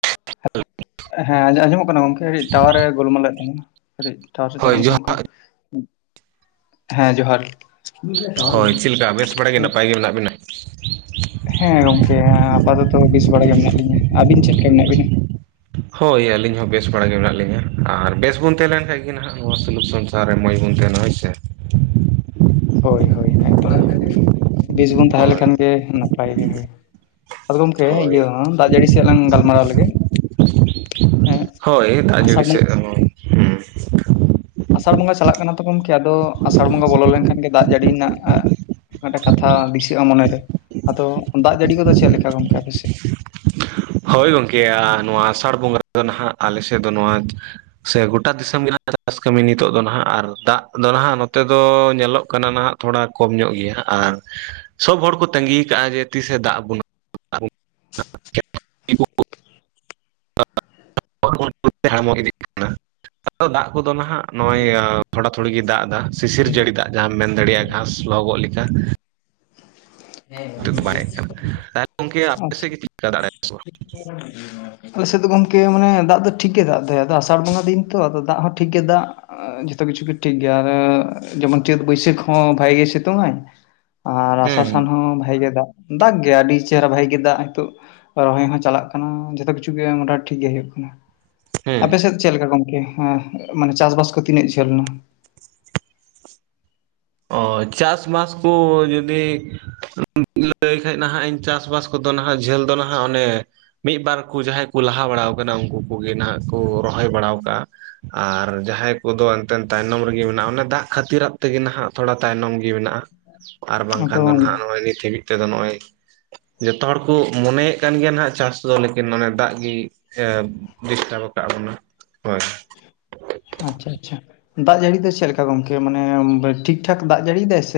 [inaudible] ᱦᱮᱸ ᱟᱡᱚ-ᱟᱸᱡᱚᱢᱚᱜ ᱠᱟᱱᱟ ᱜᱚᱝᱠᱮ? ᱠᱟᱹᱴᱤᱡ ᱴᱟᱣᱟᱨ ᱮ ᱜᱟᱞᱢᱟᱞ ᱞᱮᱫ ᱛᱟᱦᱮᱸᱱᱟ, ᱠᱟᱹᱴᱤᱡ ᱴᱟᱣᱟᱨ ᱥᱮᱫ ᱪᱟᱞᱟᱜ ᱢᱮ ᱦᱳᱭ ᱥᱮ ᱜᱚᱝᱠᱮ᱾ ᱡᱚᱦᱟᱨ ᱦᱮᱸ ᱡᱚᱦᱟᱨ ᱾ ᱦᱳᱭ ᱪᱮᱫ ᱞᱮᱠᱟ ᱵᱮᱥ ᱵᱟᱲᱟ ᱜᱮ ᱱᱟᱯᱟᱭ ᱜᱮ ᱢᱮᱱᱟᱜ ᱵᱤᱱᱟ? ᱦᱮᱸ ᱜᱚᱝᱠᱮ ᱟᱯᱟᱛᱚᱛᱚ ᱵᱮᱥ ᱵᱟᱲᱟ ᱜᱮ ᱢᱮᱱᱟᱜ ᱞᱤᱧᱟ ᱾ ᱟᱵᱤᱱ ᱪᱮᱫ ᱞᱮᱠᱟ ᱢᱮᱱᱟᱜ ᱵᱤᱱᱟ? ᱦᱳᱭ ᱟᱹᱞᱤᱧ ᱦᱚᱸ ᱵᱮᱥ ᱵᱟᱲᱟ ᱜᱮ ᱢᱮᱱᱟᱜ ᱞᱤᱧᱟᱹ ᱟᱨ ᱵᱮᱥ ᱵᱚᱱ ᱛᱟᱦᱮᱸ ᱞᱮᱱ ᱠᱷᱟᱱ ᱜᱮ ᱱᱟᱦᱟᱸᱜ ᱱᱚᱣᱟ ᱥᱩᱞᱩᱠ ᱥᱚᱝᱥᱟᱨ ᱨᱮ ᱢᱚᱸᱡᱽ ᱵᱚᱱ ᱛᱟᱦᱮᱸᱱᱟ ᱦᱮ ᱥᱮ᱾ ᱦᱳᱭ ᱦᱳᱭ ᱮᱠᱫᱚᱢ ᱵᱮᱥ ᱵᱚᱱ ᱛᱟᱦᱮᱸ ᱦᱳᱭ ᱞᱮᱠᱷᱟᱱ ᱜᱮ ᱱᱟᱯᱟᱭ ᱜᱮ ᱦᱳᱭ᱾ ᱟᱫᱚ ᱜᱚᱢᱠᱮ ᱦᱳᱭ ᱤᱭᱟᱹ ᱫᱟᱜ ᱡᱟᱹᱲᱤ ᱥᱮᱜ ᱞᱟᱝ ᱜᱟᱞᱢᱟᱨᱟᱣ ᱞᱮᱜᱮ ᱾ ᱮᱸᱜ ᱦᱳᱭ ᱫᱟᱜ ᱟᱥᱟᱲ ᱡᱟᱹᱲᱤ ᱵᱚᱸᱜ ᱥᱮᱫ ᱦᱚᱸ ᱦᱩᱸ ᱟᱥᱟᱲ ᱵᱚᱸᱜᱟ ᱪᱟᱞᱟᱜ ᱠᱟᱱᱟ ᱛᱚ ᱜᱚᱝᱠᱮ ᱟᱫᱚ ᱟᱥᱟᱲ ᱵᱚᱸᱜᱟ ᱵᱚᱞᱚ ᱞᱮᱱ ᱠᱷᱟᱱ ᱜᱮ ᱫᱟᱜ ᱡᱟᱹᱲᱤ ᱨᱮᱱᱟᱜ ᱢᱤᱫᱴᱟᱜ ᱠᱟᱛᱷᱟ ᱫᱤᱥᱟᱹᱜ-ᱟ ᱢᱚᱱᱮ ᱨᱮ᱾ ᱟᱫᱚ ᱫᱟᱜ ᱡᱟᱹᱲᱤ ᱠᱚᱫᱚ ᱪᱮᱫ ᱞᱮᱠᱟ ᱜᱚᱝᱠᱮ ᱟᱯᱮ ᱥᱮᱫ? ᱦᱳᱭ ᱜᱚᱝᱠᱮ ᱱᱚᱣᱟ ᱟᱥᱟᱲ ᱵᱚᱸᱜᱟ ᱨᱮᱫᱚ ᱱᱟᱦᱟᱜ ᱟᱞᱮ ᱥᱮᱫ ᱫᱚ ᱱᱚᱣᱟ ᱥᱮ ᱜᱚᱴᱟ ᱫᱤᱥᱚᱢ ᱜᱮ ᱱᱟᱦᱟᱜ ᱪᱟᱥ ᱠᱟᱹᱢᱤ ᱱᱤᱛᱳᱜ ᱫᱚ ᱱᱟᱦᱟᱜ ᱟᱨ ᱫᱟᱜ ᱫᱚ ᱱᱟᱦᱟᱜ ᱱᱚᱛᱮ ᱫᱚ ᱧᱮᱞᱚᱜ ᱠᱟᱱᱟ ᱱᱟᱦᱟᱜ ᱛᱷᱳᱲᱟ ᱠᱚᱢ ᱧᱚᱜ ᱜᱮᱭᱟ ᱟᱨ ᱥᱚᱵᱽ ᱦᱚᱲ ᱠᱚ ᱛᱟᱸᱜᱤ ᱠᱟᱜ-ᱟ ᱡᱮ ᱛᱤᱥᱮ ᱫᱟᱜ ᱟᱵᱚᱱᱟ? [unintelligible] [unintelligible] ᱫᱟᱜ ᱠᱚᱫᱚ ᱱᱟᱦᱟᱜ ᱱᱚᱸᱜ-ᱚᱭ ᱛᱷᱳᱲᱟ ᱛᱷᱳᱲᱤ ᱜᱮ ᱫᱟᱜ ᱮᱫᱟ ᱥᱤᱥᱤᱨ ᱡᱟᱹᱲᱤ ᱫᱟᱜ ᱡᱟᱦᱟ ᱟᱢ ᱢᱮᱱ ᱫᱟᱲᱮᱭᱟᱜ-ᱟ ᱾ ᱜᱷᱟᱸᱥ ᱞᱚᱦᱚ ᱜᱚᱜ ᱞᱮᱠᱟ ᱾ ᱫᱚ ᱵᱟᱭ ᱦᱮᱡ ᱠᱟᱱ ᱾ ᱛᱟᱞᱦᱮ ᱜᱚᱝᱠᱮ ᱟᱯᱮ ᱟᱪᱪᱷᱟ ᱥᱮᱫ ᱜᱮ ᱪᱮᱫᱠᱟ ᱫᱟᱜ ᱫᱟᱭ ᱥᱮ ᱵᱟᱝ? ᱟᱞᱮ ᱥᱮᱫ ᱫᱚ ᱜᱚᱝᱠᱮ ᱢᱟᱱᱮ ᱫᱟᱜ ᱫᱚ ᱴᱷᱤᱠ ᱜᱮ ᱫᱟᱜ ᱫᱟᱭ ᱟᱫᱚ ᱟᱥᱟᱲ ᱵᱚᱸᱜᱟ ᱫᱤᱱ ᱛᱚ ᱟᱫᱚ ᱫᱟᱜ ᱦᱚᱸ ᱴᱷᱤᱠ ᱜᱮ ᱫᱟᱜ ᱡᱚᱛᱚ ᱠᱤᱪᱷᱩ ᱜᱮ ᱴᱷᱤᱠ ᱜᱮᱭᱟ ᱟᱨ ᱡᱮᱢᱚᱱ ᱪᱟᱹᱛ ᱵᱟᱹᱭᱥᱟᱹᱠᱷ ᱦᱚᱸ ᱵᱷᱟᱜᱮ ᱜᱮᱭ ᱥᱤᱛᱩᱝ ᱟᱭ ᱾ ᱟᱨ ᱦᱩᱸ ᱟᱥᱟᱲ ᱥᱟᱱ ᱦᱚᱸ ᱵᱷᱟᱜᱮ ᱜᱮ ᱫᱟᱜ ᱫᱟᱜ ᱜᱮᱭᱟᱭ ᱟᱹᱰᱤ ᱪᱮᱦᱨᱟ ᱵᱷᱟᱜᱤ ᱜᱮ ᱫᱟᱜ ᱦᱤᱛᱳᱜ ᱨᱚᱦᱚᱭ ᱦᱚᱸ ᱪᱟᱞᱟᱜ ᱠᱟᱱᱟ ᱾ᱡᱚᱛᱚ ᱠᱤᱪᱷᱩ ᱜᱮ ᱢᱳᱴᱟ ᱴᱷᱤᱠ ᱜᱮ ᱦᱳᱭᱳᱜ ᱠᱟᱱᱟ ᱾ ᱦᱮᱸ᱾ ᱟᱯᱮ ᱥᱮᱫ ᱪᱮᱫ ᱞᱮᱠᱟ ᱜᱚᱝᱠᱮ ᱦᱮᱸ ᱢᱟᱱᱮ ᱪᱟᱥ ᱵᱟᱥ ᱠᱚ ᱛᱤᱱᱟᱹᱜ ᱡᱷᱟᱹᱞ ᱱᱟ? ᱚᱻ ᱪᱟᱥ ᱵᱟᱥ ᱠᱚ ᱡᱩᱸᱫᱤ ᱞᱟᱹᱭ ᱠᱷᱟᱡ ᱱᱟᱦᱟᱜ ᱤᱧ ᱪᱟᱥ ᱵᱟᱥ ᱱᱟᱦᱟᱜ ᱡᱷᱟᱹᱞ ᱫᱚ ᱱᱟᱦᱟᱜ ᱚᱱᱮ ᱢᱤᱫ ᱵᱟᱨ ᱠᱚ ᱡᱟᱦᱟᱭ ᱠᱚ ᱞᱟᱦᱟ ᱵᱟᱲᱟ ᱟᱠᱟᱱᱟ ᱩᱱᱠᱩ ᱠᱚ ᱜᱮ ᱱᱟᱦᱟᱜ ᱠᱚ ᱨᱚᱦᱚᱭ ᱵᱟᱲᱟ ᱠᱟᱜ-ᱟ᱾ ᱟᱨ ᱡᱟᱦᱟᱭ ᱠᱚᱫᱚ ᱮᱱᱛᱮᱫ ᱛᱟᱭᱱᱚᱢ ᱨᱮᱜᱮ ᱢᱮᱱᱟᱜ-ᱟ ᱚᱱᱮ ᱫᱟᱜ ᱠᱷᱟᱹᱛᱤᱨᱟᱜ ᱛᱮᱜᱮ ᱱᱟᱦᱟᱜ ᱛᱷᱚᱲᱟ ᱛᱟᱭᱱᱚᱢ ᱜᱮ ᱢᱮᱱᱟᱜ-ᱟ ᱟᱨ ᱟᱫᱚ ᱵᱟᱝᱠᱷᱟᱱ ᱫᱚ ᱱᱟᱦᱟᱜ ᱱᱚᱸᱜ-ᱚᱭ ᱱᱤᱛ ᱦᱟᱹᱵᱤᱡ ᱛᱮᱫᱚ ᱱᱚᱜ-ᱚᱭ ᱡᱚᱛᱚ ᱦᱚᱲ ᱠᱚ ᱢᱚᱱᱮᱭᱮᱜ ᱠᱟᱱ ᱜᱮᱭᱟ ᱱᱟᱜ ᱪᱟᱥ ᱫᱚ᱾ ᱞᱮᱠᱤᱱ ᱚᱱᱮ ᱫᱟᱜ ᱜᱮ ᱰᱤᱥᱴᱟᱵ ᱟᱠᱟᱜ ᱵᱚᱱᱟ ᱦᱳᱭ᱾ ᱟᱪᱪᱷᱟ, ᱟᱪᱪᱷᱟ ᱫᱟᱜ ᱡᱟᱹᱲᱤ ᱫᱚ ᱪᱮᱫ ᱞᱮᱠᱟ ᱜᱚᱝᱠᱮ ᱢᱟᱱᱮ ᱴᱷᱤᱠ ᱴᱷᱟᱠ ᱫᱟᱜ ᱡᱟᱹᱲᱤᱭ ᱫᱟᱭ ᱥᱮ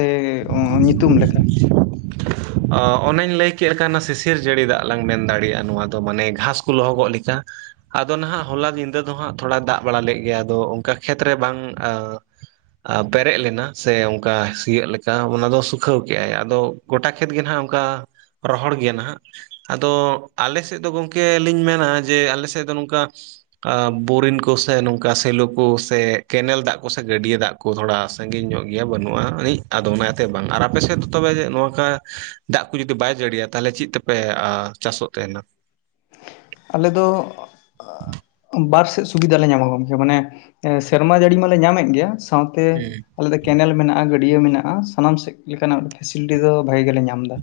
ᱧᱩᱛᱩᱢ ᱞᱮᱠᱟ [inaudible] [inaudible] ᱚᱱᱟᱧ ᱞᱟᱹᱭ ᱠᱮᱫ ᱞᱮᱠᱟ ᱚᱱᱮ ᱥᱤᱥᱤᱨ ᱡᱟᱹᱲᱤ ᱫᱟᱜ ᱞᱟᱝ ᱢᱮᱱ ᱫᱟᱲᱮᱭᱟᱜ-ᱟ ᱱᱚᱣᱟ ᱫᱚ ᱢᱟᱱᱮ ᱜᱷᱟᱸᱥ ᱠᱚ ᱞᱚᱦᱚ ᱜᱚᱜ ᱞᱮᱠᱟ᱾ ᱟᱫᱚ ᱱᱟᱦᱟᱜ ᱦᱚᱞᱟ ᱧᱤᱫᱟᱹ ᱫᱚ ᱦᱟᱸᱜ ᱛᱷᱚᱲᱟ ᱫᱟᱜ ᱵᱟᱲᱟ ᱞᱮᱫ ᱜᱮ ᱟᱫᱚ ᱚᱱᱠᱟ ᱠᱷᱮᱛᱨᱮ ᱵᱟᱝ ᱯᱮᱨᱮᱡ ᱞᱮᱱᱟ ᱥᱮ ᱚᱱᱠᱟ ᱥᱤᱭᱳᱜ ᱞᱮ ᱚᱱᱠᱟ ᱫᱚ ᱥᱩᱠᱷᱟᱹᱣ ᱠᱮᱜᱟᱭ ᱟᱫᱚ ᱜᱚᱴᱟ ᱠᱷᱮᱛ ᱜᱮ ᱱᱟᱦᱟᱜ ᱚᱱᱠᱟ ᱨᱚᱦᱚᱲ ᱜᱮᱭᱟ ᱱᱟᱦᱟᱜ ᱟᱫᱚ ᱟᱞᱮ ᱥᱮᱫ ᱫᱚ ᱜᱚᱝᱠᱮ ᱞᱤᱧ ᱢᱮᱱᱟ ᱡᱮ ᱟᱞᱮ ᱥᱮᱫ ᱫᱚ ᱱᱚᱝᱠᱟ ᱵᱳᱨᱤᱝ ᱠᱚ ᱥᱮ ᱱᱚᱝᱠᱟ ᱥᱮ ᱥᱮᱞᱚ ᱠᱚ ᱥᱮ ᱠᱮᱱᱮᱞ ᱫᱟᱜ ᱠᱚ ᱥᱮ ᱜᱟᱹᱰᱭᱟᱹ ᱫᱟᱜ ᱠᱚ ᱛᱷᱚᱲᱟ ᱥᱟᱹᱜᱤᱧ ᱧᱚᱜ ᱜᱮᱭᱟ ᱵᱟᱹᱱᱩᱜ-ᱟ ᱟᱹᱱᱤᱡ᱾ ᱟᱫᱚ ᱚᱱᱟᱛᱮ ᱵᱟᱝ ᱟᱨ ᱟᱯᱮ ᱥᱮᱫ ᱫᱚ ᱛᱚᱵᱮ ᱱᱚᱠᱟ ᱫᱟᱜ ᱠᱚ ᱡᱩᱫᱤ ᱵᱟᱭ ᱡᱟᱹᱲᱤᱭᱟ ᱛᱟᱦᱞᱮ ᱪᱮᱫ ᱛᱮᱯᱮ ᱪᱟᱥ ᱚᱜ ᱛᱮ ᱱᱟᱜ᱾ ᱟᱞᱮ ᱫᱚ ᱵᱟᱨ ᱥᱮᱫ ᱥᱩᱵᱤᱫᱷᱟ ᱞᱮ ᱧᱟᱢᱟ ᱜᱚᱝᱠᱮ ᱢᱟᱱᱮ ᱥᱮᱨᱢᱟ ᱡᱟᱹᱲᱤ ᱢᱟᱞᱮ ᱧᱟᱢᱮᱫ ᱜᱮᱭᱟ᱾ ᱥᱟᱣ ᱛᱮ ᱦᱮᱸ ᱟᱞᱮ ᱫᱚ ᱠᱮᱱᱮᱞ ᱢᱮᱱᱟᱜ-ᱟ ᱜᱟᱹᱰᱭᱟᱹ ᱢᱮᱱᱟᱜ-ᱟ ᱥᱟᱱᱟᱢ ᱥᱮᱫ ᱞᱮᱠᱟᱱᱟᱜ ᱯᱷᱮᱥᱮᱞᱤᱴᱤ ᱫᱚ ᱵᱷᱟᱜᱮ ᱜᱮᱞᱮ ᱧᱟᱢ ᱫᱟ᱾